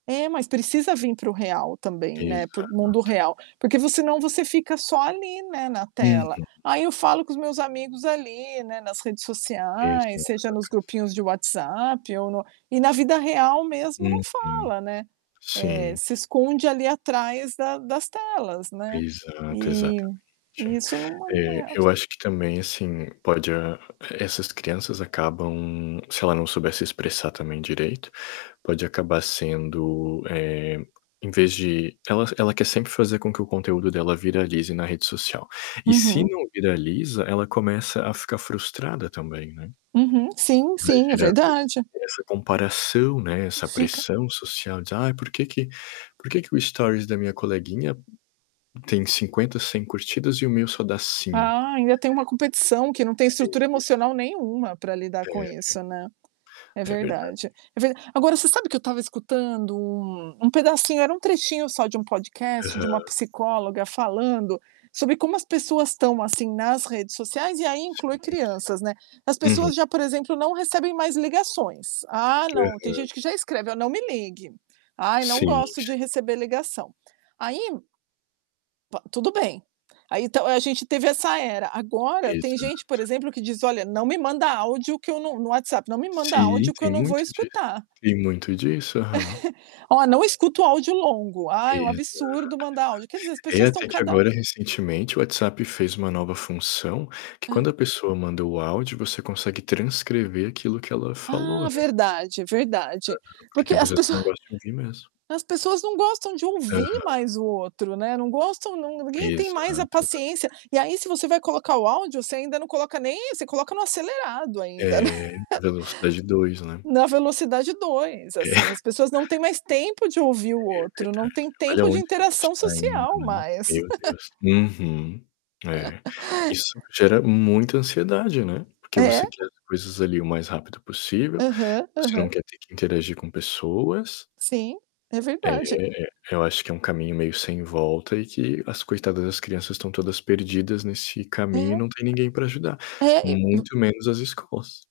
É, mas precisa vir para o real também, né, por Exato. mundo real, porque senão você fica só ali, né, na tela. Uhum. Aí eu falo com os meus amigos ali, né, nas redes sociais, Exato. seja nos grupinhos de WhatsApp ou no e na vida real mesmo não Uhum, fala, né, eh, sim. se esconde ali atrás da das telas, né? Exato, E exatamente. e isso Eh, eu [unintelligible] acho que, também, assim, pode, hã essas crianças acabam, se ela não souber se expressar, também, direito, pode acabar sendo, eh, em vez de ela ela quer sempre fazer com que o conteúdo dela viralize na rede social. E se Uhum. não viraliza, ela começa a ficar frustrada, também, né? Uhum, sim, Vai sim é gerando esse verdade. essa comparação, né, essa Fica pressão social de, "Ai, porque que porque que o story da minha coleguinha tem 50, 100 curtidas e o meu só dá 5?" Ah, ainda tem uma competição que não tem estrutura Existe. emocional nenhuma pra lidar É com ver isso, né. É É verdade. verdade, é ve agora você sabe que eu estava escutando um um pedacinho, era um trechinho só de um podcast, de uma Aham. psicóloga falando sobre como as pessoas, estão, assim, nas redes sociais, e aí Sim, inclui sim. crianças, né. As Uhum. pessoas já, por exemplo, não recebem mais ligações, ah, não, tem Aham. gente que já escreve: "Ó, não me ligue. Ai, não Sim, gosto sim. de receber ligação". Aí to tudo bem. Aí, então, a gente teve essa era, agora tem gente, por Exato. exemplo, que diz: "Olha, não me manda áudio que no no WhatsApp, não me manda Sim, áudio que eu tem não vou muito disso. escutar". Tem muito disso, aham. "Ó, não escuto áudio longo", "Ai, é um Exato, absurdo mandar exato. áudio", quer dizer, as É, pessoas estão até que cada agora recentemente o WhatsApp fez uma nova função, que quando Hã. a pessoa manda o áudio você consegue transcrever aquilo que ela falou, Ah, né. verdade, verdade. Aham, porque Porque tem as pessoas que pessoa não gostam de ouvir mesmo. as pessoas não gostam de ouvir Aham. mais o outro, né, não gostam não não ninguém tem mais a Exato, paciência, exatamente. e aí se você vai colocar o áudio você ainda não coloca nem você coloca no acelerado ainda, né Eh, na velocidade 2, né? na velocidade 2, assim, as É. pessoas não têm mais tempo de ouvir o É outro, não verdade, têm olha tempo de aonde que a gente interação tá indo, social né, mais. meu Deus! Uhum, é, isso gera muita ansiedade, né, porque você É. quer as coisas, ali, o mais rápido possível, Aham, você não aham. quer ter que interagir com pessoas Sim, é É verdade. é, eu acho que é um caminho meio sem volta e que as coitadas das crianças estão todas perdidas nesse caminho e É. não tem ninguém pra ajudar, É, e vu muito menos as escolas.